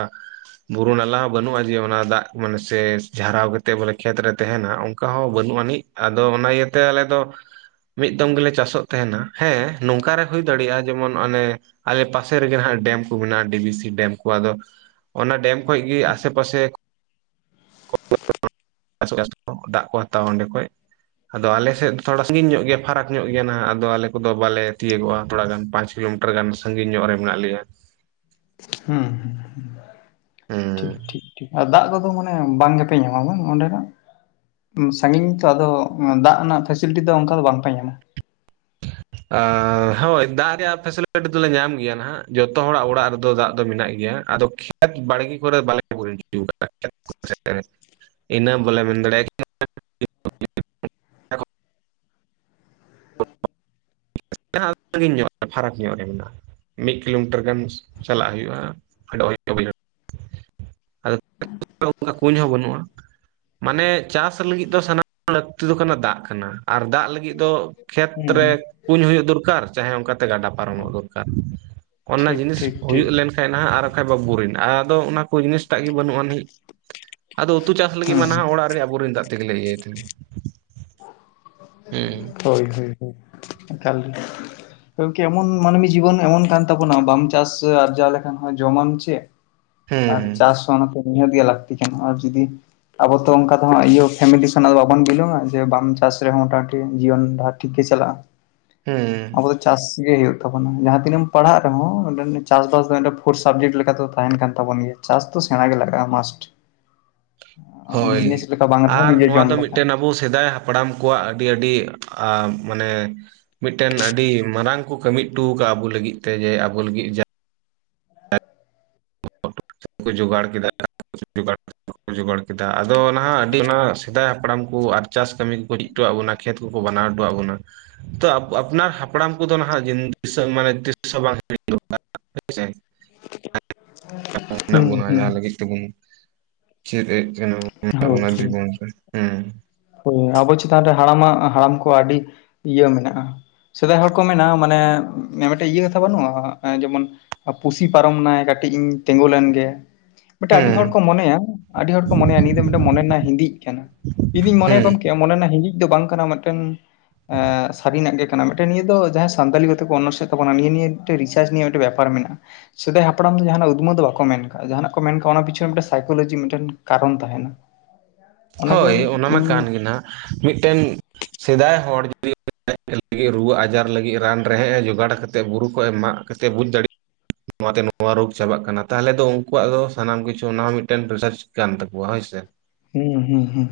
ᱵᱩᱨᱩ ᱱᱟᱞᱟ ᱦᱚᱸ ᱵᱟᱹᱱᱩᱜ-ᱟ। ᱡᱮ ᱚᱱᱟ ᱫᱟᱜ ᱢᱟᱱᱮ ᱥᱮ ᱡᱷᱟᱨᱟᱣ ᱠᱟᱛᱮᱫ ᱵᱚᱞᱮ ᱠᱷᱮᱛ ᱨᱮ ᱛᱟᱦᱮᱱᱟ ᱚᱱᱠᱟ ᱦᱚᱸ ᱵᱟᱹᱱᱩᱜ ᱟᱹᱱᱤᱡ। ᱟᱫᱚ, ᱚᱱᱟ ᱤᱭᱟᱹᱛᱮ ᱟᱞᱮ ᱫᱚ ᱢᱤᱫ ᱫᱚᱢ ᱜᱮᱞᱮ ᱪᱟᱥᱚᱜ ᱛᱟᱦᱮᱱᱟ। ᱦᱮᱸ ᱱᱚᱝᱠᱟ ᱨᱮ ᱦᱩᱭ ᱫᱟᱲᱮᱜ-ᱟ᱾ ᱡᱮᱢᱚᱱ ᱚᱱᱮ ᱟᱞᱮ ᱯᱟᱥᱮ ᱨᱮᱜᱮ ᱦᱟᱸᱜ ᱰᱮᱢ ᱠᱚ ᱦᱮᱱᱟᱜᱼᱟ। ᱰᱤ ᱵᱷᱤ ᱥᱤ ᱰᱮᱢ ᱠᱚ ᱟᱫᱚ ᱚᱱᱟ ᱰᱮᱢ ᱠᱷᱚᱡ ᱜᱮ, ᱟᱥᱮ ᱯᱟᱥᱮ ᱪᱟᱥ [unintelligible] ᱫᱟᱜ ᱠᱚ ᱦᱟᱛᱟᱣᱟ ᱚᱸᱰᱮ ᱠᱷᱚᱡ। ᱟᱫᱚ ᱟᱞᱮ ᱥᱮᱫ ᱫᱚ ᱛᱷᱚᱲᱟ ᱥᱟᱸᱜᱤᱧ ᱧᱚᱜ ᱜᱮᱭᱟ। ᱯᱷᱟᱨᱟᱠ ᱧᱚᱜ ᱜᱮᱭᱟ ᱱᱟᱦᱟᱜ। ᱟᱫᱚ ᱟᱞᱮ ᱠᱚᱫᱚ ᱵᱟᱞᱮ ᱛᱤᱭᱟᱹᱜᱚᱜ-ᱟ ᱛᱷᱚᱲᱟ ᱜᱟᱱ, ᱯᱟᱸᱪ ᱠᱤᱞᱳᱢᱤᱴᱟᱨ ᱜᱟᱱ ᱥᱟᱸᱜᱤᱧ ᱧᱚᱜ ᱨᱮ ᱢᱮᱱᱟᱜ ᱞᱮᱭᱟ। ᱦᱩᱸ, ᱦᱩᱸ᱾ ᱦᱮᱸ। ᱴᱷᱤᱠ ᱴᱷᱤᱠ ᱴᱷᱤᱠ। ᱟᱨ ᱫᱟᱜ ᱠᱚᱫᱚ ᱢᱟᱱᱮ ᱵᱟᱝ ᱜᱮᱯᱮ ᱧᱟᱢᱟ ᱵᱟᱝ ᱚᱸᱰᱮᱱᱟᱜ? ᱥᱟᱸᱜᱤᱧ ᱛᱚ, ᱟᱫᱚ ᱫᱟᱜ ᱨᱮᱱᱟᱜ ᱯᱷᱮᱥᱤᱞᱤᱴᱤ ᱫᱚ ᱚᱱᱠᱟ ᱫᱚ ᱵᱟᱝ ᱯᱮ ᱧᱟᱢᱟ। ᱟᱸᱻ ᱦᱳᱭ ᱫᱟᱜ ᱨᱮᱭᱟᱜ ᱯᱷᱮᱥᱤᱞᱤᱴᱤ ᱫᱚᱞᱮ ᱧᱟᱢ ᱜᱮᱭᱟ ᱱᱟᱦᱟᱜ। ᱡᱷᱚᱛᱚ ᱦᱚᱲᱟᱜ ᱚᱲᱟᱜ ᱨᱮᱫᱚ ᱫᱟᱜ ᱫᱚ ᱢᱮᱱᱟᱜ ᱜᱮᱭᱟ। ᱟᱫᱚ ᱠᱷᱮᱛ ᱵᱟᱲᱜᱮ ᱠᱚᱨᱮ ᱵᱟᱞᱮ [unintelligible] ᱤᱱᱟᱹ ᱵᱚᱞᱮ ᱢᱮᱱ ᱫᱟᱲᱮᱭᱟᱜ-ᱟ ᱠᱟᱱᱟ᱾ [unintelligible] ᱢᱮᱱᱟᱜ-ᱟ ᱥᱟᱸᱜᱤᱧ ᱧᱚᱜ, ᱯᱷᱟᱨᱟᱠ ᱧᱚᱜ ᱨᱮ ᱢᱮᱱᱟᱜ-ᱟ। ᱢᱤᱫ ᱠᱤᱞᱳᱢᱤᱴᱟᱨ ᱜᱟᱱ ᱪᱟᱞᱟᱜ ᱦᱳᱭᱳᱜᱼᱟ। ᱯᱷᱮᱸᱰᱳ ᱦᱳᱭᱳᱜ-ᱟ ᱵᱟᱹᱭᱦᱟᱹᱲ᱾ ᱟᱫᱚ, [unintelligible] ᱠᱩᱧ ᱦᱚᱸ ᱵᱟᱹᱱᱩᱜ-ᱟ। ᱢᱟᱱᱮ ᱪᱟᱥ ᱞᱟᱹᱜᱤᱫ ᱫᱚ ᱥᱟᱱᱟᱢ ᱟᱜ ᱞᱟᱹᱠᱛᱤ ᱫᱚ ᱠᱟᱱᱟ ᱫᱟᱜ ᱠᱟᱱᱟ। ᱟᱨ ᱫᱟᱜ ᱞᱟᱹᱜᱤᱫ ᱫᱚ ᱠᱷᱮᱛ ᱦᱩᱸ ᱨᱮ ᱦᱩᱸ ᱠᱩᱸᱧ ᱦᱳᱭᱳᱜ ᱫᱚᱨᱠᱟᱨ। ᱪᱟᱦᱮᱸ ᱚᱱᱠᱟ ᱛᱮ ᱜᱟᱰᱟ ᱯᱟᱨᱚᱢᱚᱜ ᱫᱚᱨᱠᱟᱨ। ᱚᱱᱟ ᱴᱷᱤᱠ ᱡᱤᱱᱤᱥ ᱴᱷᱤᱠ ᱴᱷᱤᱠ ᱦᱩᱭᱩᱜ ᱞᱮᱱᱠᱷᱟᱡ ᱱᱟᱦᱟᱜ, ᱟᱨ ᱵᱟᱠᱷᱟᱡ ᱵᱟ ᱵᱩᱨᱤᱱ। ᱟᱫᱚ ᱚᱱᱟ ᱠᱚ ᱡᱤᱱᱤᱥ ᱴᱟᱜ ᱜᱮ ᱵᱟᱹᱱᱩᱜ ᱟᱱᱤᱡ। ᱟᱫᱚ ᱩᱛᱩ ᱪᱟᱥ ᱞᱟᱹᱜᱤᱫ ᱦᱩᱸ ᱢᱟ ᱱᱟᱦᱟᱜ ᱚᱲᱟᱜ ᱨᱮᱭᱟᱜ ᱵᱚᱨᱤᱱ ᱫᱟᱜ ᱛᱮᱜᱮᱞᱮ ᱤᱭᱟᱹᱭ ᱛᱟᱦᱮᱸᱱ। ᱦᱮᱸ। ᱦᱳᱭ, ᱦᱳᱭ, ᱦᱳᱭ ᱮᱠᱟᱞ᱾ ᱠᱤ ᱮᱢᱚᱱ ᱢᱟᱱᱢᱤ ᱡᱤᱵᱚᱱ ᱮᱢᱚᱱ ᱠᱟᱱ ᱛᱟᱵᱚᱱᱟ ᱵᱟᱢ ᱪᱟᱥ ᱟᱨᱡᱟᱣ ᱞᱮᱠᱷᱟᱱ ᱦᱚᱸ ᱡᱚᱢᱟᱢ ᱪᱮᱫ? ᱟᱨ ᱦᱩᱸ ᱪᱟᱥ ᱦᱚᱸ ᱚᱱᱟᱛᱮ ᱱᱤᱦᱟᱹᱛ ᱜᱮ ᱞᱟᱹᱠᱛᱤ ᱠᱟᱱᱟ ᱟᱨ ᱡᱩᱫᱤ ᱟᱵᱚ ᱛᱚ ᱚᱱᱠᱟ ᱛᱚ ᱦᱟᱹᱜ ᱤᱭᱟᱹ ᱯᱷᱮᱢᱮᱞᱤ ᱠᱷᱚᱱᱟ ᱫᱚ ᱵᱟᱵᱚᱱ ᱵᱤᱞᱚᱝᱟ ᱡᱮ ᱵᱟᱢ ᱪᱟᱥ ᱨᱮ ᱦᱚᱸ ᱢᱚᱴᱟ ᱢᱩᱴᱤ ᱡᱤᱭᱚᱱ ᱰᱟᱦᱟᱨ ᱴᱷᱤᱠ ᱜᱮ ᱪᱟᱞᱟᱜ-ᱟ᱾ ᱦᱩᱸ᱾ ᱪᱟᱥ ᱜᱮ ᱦᱩᱭᱩᱜ ᱛᱟᱵᱚᱱᱟ ᱡᱟᱦᱟ ᱛᱤᱱᱟᱹ ᱮᱢ ᱯᱟᱲᱦᱟᱜ ᱨᱮᱦᱚᱸ ᱪᱟᱥ ᱵᱟᱥ ᱫᱚ ᱯᱷᱳᱨ ᱥᱟᱵᱡᱮᱠᱴ ᱞᱮᱠᱟ ᱫᱚ ᱛᱟᱦᱮᱱ ᱠᱟᱱ ᱛᱟᱵᱚᱱ ᱜᱮᱭᱟ᱾ ᱪᱟᱥ ᱫᱚ ᱥᱮᱲᱟ ᱜᱮ ᱞᱟᱜᱟᱜᱟ ᱢᱟᱥᱴ᱾ ᱵᱤᱡᱽᱱᱮᱥ ᱦᱳᱭ ᱞᱮᱠᱟ ᱵᱟᱝ ᱨᱮᱦᱚᱸ ᱟᱨ ᱱᱤᱡᱮ ᱱᱚᱣᱟ ᱡᱚᱢ ᱫᱚ ᱞᱮᱠᱟ ᱢᱤᱫᱴᱮᱱ ᱟᱵᱚ ᱥᱮᱫᱟᱭ ᱦᱟ ᱯᱲᱟᱢ ᱠᱚᱣᱟᱜ ᱟᱹᱰᱤ, ᱟᱹᱰᱤ ᱟᱸᱻ ᱢᱟᱱᱮ ᱢᱤᱫᱴᱮᱱ ᱟᱹᱰᱤ ᱢᱟᱨᱟᱝ ᱠᱚ ᱠᱟᱹᱢᱤ ᱦᱚᱴᱚ ᱠᱟᱜ-ᱟ ᱟᱵᱚ ᱞᱟᱹᱜᱤᱫ ᱛᱮ ᱡᱮ ᱟᱵᱚ ᱞᱟᱹᱜᱤᱫ [inaudible] ᱡᱚᱜᱟᱲ ᱠᱮᱫᱟ [unintelligible] ᱡᱚᱜᱟᱲ ᱡᱚᱜᱟᱲ ᱠᱮᱫᱟ ᱟᱫᱚ ᱱᱟᱦᱟᱜ ᱟᱹᱰᱤ ᱚᱱᱟ ᱥᱮᱫᱟᱭ ᱦᱟᱯᱲᱟᱢ ᱠᱚ ᱟᱨ ᱪᱟᱥ ᱠᱟᱹᱢᱤ [unintelligible] ᱵᱚᱱᱟ ᱠᱷᱮᱛ ᱠᱚᱠᱚ ᱵᱱᱟᱣ ᱦᱚᱴᱚᱣᱟᱜ ᱵᱚᱱᱟ᱾ ᱛᱚ ᱟᱯ ᱟᱯᱱᱟᱨ ᱦᱟᱯᱲᱟᱢ ᱠᱚᱫᱚ ᱱᱟᱦᱟᱜ [inaudible] [inaudible] [inaudible] ᱦᱩᱸ [inaudible] ᱦᱩᱸ ᱡᱟᱦᱟᱸ ᱞᱟᱹᱜᱤᱫ ᱛᱮᱵᱚᱱ ᱪᱮᱫ ᱮᱫ [inaudible] ᱦᱳᱭ ᱦᱳᱭ ᱦᱩᱸ᱾ ᱦᱳᱭ ᱟᱵᱚ ᱪᱮᱛᱟᱱ ᱨᱮ ᱦᱟᱲᱟᱢᱟᱜ ᱦᱟᱲᱟᱢ ᱠᱚ ᱟᱹᱰᱤ ᱤᱭᱟᱹ ᱢᱮᱱᱟᱜᱼᱟ᱾ ᱥᱮᱫᱟᱭ ᱦᱚᱲ ᱠᱚ ᱢᱮᱱᱟ ᱢᱟᱱᱮ ᱢᱤᱫᱴᱮᱡ ᱤᱭᱟᱹ ᱠᱟᱛᱷᱟ ᱵᱟᱹᱱᱩᱜᱼᱟ ᱡᱮᱢᱚᱱ ᱯᱩᱥᱤ ᱯᱟᱨᱚᱢᱱᱟᱭ ᱠᱟᱹᱴᱤᱡ ᱤᱧ ᱛᱮᱸᱜᱳ ᱞᱮᱱᱜᱮ᱾ ᱢᱤᱫᱴᱮᱱ ᱟᱹᱰᱤ ᱦᱮᱸ ᱦᱚᱲ ᱠᱚ ᱢᱚᱱᱮᱭᱟ ᱟᱹᱰᱤ ᱦᱚᱲ ᱠᱚ ᱢᱚᱱᱮᱭᱟ ᱱᱤᱭᱟᱹ ᱫᱚ ᱢᱤᱫᱴᱮᱱ ᱢᱚᱱᱮ ᱨᱮᱱᱟᱜ ᱦᱤᱫᱤᱜ ᱠᱟᱱᱟ᱾ ᱤᱧᱫᱩᱧ ᱢᱚᱱᱮᱭᱟ ᱦᱮᱸ ᱜᱳᱢᱠᱮ ᱢᱚᱱᱮᱨᱮᱱᱟᱜ ᱦᱤᱸᱫᱤᱡ ᱫᱚ ᱵᱟᱝ ᱠᱟᱱᱟ ᱢᱤᱫᱴᱮᱱ ᱮᱸᱜ ᱥᱟᱹᱨᱤᱱᱟᱜ ᱜᱮ ᱠᱟᱱᱟ ᱢᱤᱫᱴᱮᱱ ᱱᱤᱭᱟᱹ ᱫᱚ ᱡᱟᱦᱟᱸᱭ ᱥᱟᱱᱛᱟᱞᱤ ᱠᱚᱛᱮ ᱠᱚ ᱚᱱᱟᱨᱥᱮᱫ ᱛᱟᱵᱚᱱᱟ ᱱᱤᱭᱟᱹ ᱱᱤᱭᱟᱹ ᱨᱤᱥᱟᱨᱪ ᱱᱤᱭᱟᱹ ᱢᱤᱫᱴᱮᱡ ᱵᱮᱯᱟᱨ ᱢᱮᱱᱟᱜᱼᱟ᱾ ᱥᱮᱫᱟᱭ ᱦᱟᱯᱲᱟᱢ ᱫᱚ ᱡᱟᱦᱟᱱᱟᱜ ᱩᱫᱽᱫᱢᱟᱹᱣ ᱫᱚ ᱵᱟᱠᱚ ᱢᱮᱱ ᱠᱟᱜᱼᱟ ᱡᱟᱦᱟᱱᱟᱜ ᱠᱚ ᱢᱮᱱ ᱠᱟᱜᱼᱟ ᱚᱱᱟ ᱯᱤᱪᱷᱚᱱ ᱨᱮ ᱢᱤᱫᱴᱮᱱ ᱥᱟᱭᱠᱳᱞᱚᱡᱤ ᱢᱤᱫᱴᱮᱱ ᱠᱟᱨᱚᱱ ᱛᱟᱦᱮᱸᱱᱟ᱾ [inaudible] ᱦᱳᱭ ᱚᱱᱟᱢᱟ ᱠᱟᱱ ᱜᱮ ᱱᱟᱦᱟᱜ ᱢᱤᱫᱴᱮᱱ ᱥᱮᱫᱟᱭ [inaudible] ᱨᱩᱣᱟᱹ ᱟᱡᱟᱨ ᱞᱟᱹᱜᱤᱫ ᱨᱟᱱ ᱨᱮᱦᱮᱫ ᱮ ᱡᱚᱜᱟᱲ ᱠᱟᱛᱮᱫ ᱵᱩᱨᱩ ᱠᱷᱚᱱ ᱮ ᱢᱟᱜ ᱠᱟᱛᱮᱜ ᱵᱩᱡᱽ ᱫᱟᱲᱮᱜ ᱱᱚᱣᱟᱛᱮ ᱱᱚᱣᱟ ᱨᱳᱜᱽ ᱪᱟᱵᱟᱜ ᱠᱟᱱᱟ ᱛᱟᱦᱚᱞᱮ ᱫᱚ ᱩᱱᱠᱩᱣᱟᱜ ᱫᱚ ᱥᱟᱱᱟᱢ ᱠᱤᱪᱷᱩ ᱚᱱᱟᱦᱚᱸ ᱢᱤᱫᱴᱮᱱ ᱨᱤᱥᱟᱨᱪ ᱠᱟᱱ ᱛᱟᱠᱚᱣᱟ ᱦᱳᱭ ᱥᱮ᱾ ᱦᱩᱸ ᱦᱩᱸ ᱦᱩᱸ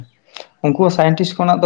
ᱩᱱᱠᱩ ᱥᱟᱭᱮᱱᱴᱤᱥ ᱠᱷᱚᱱᱟᱜ ᱫᱚ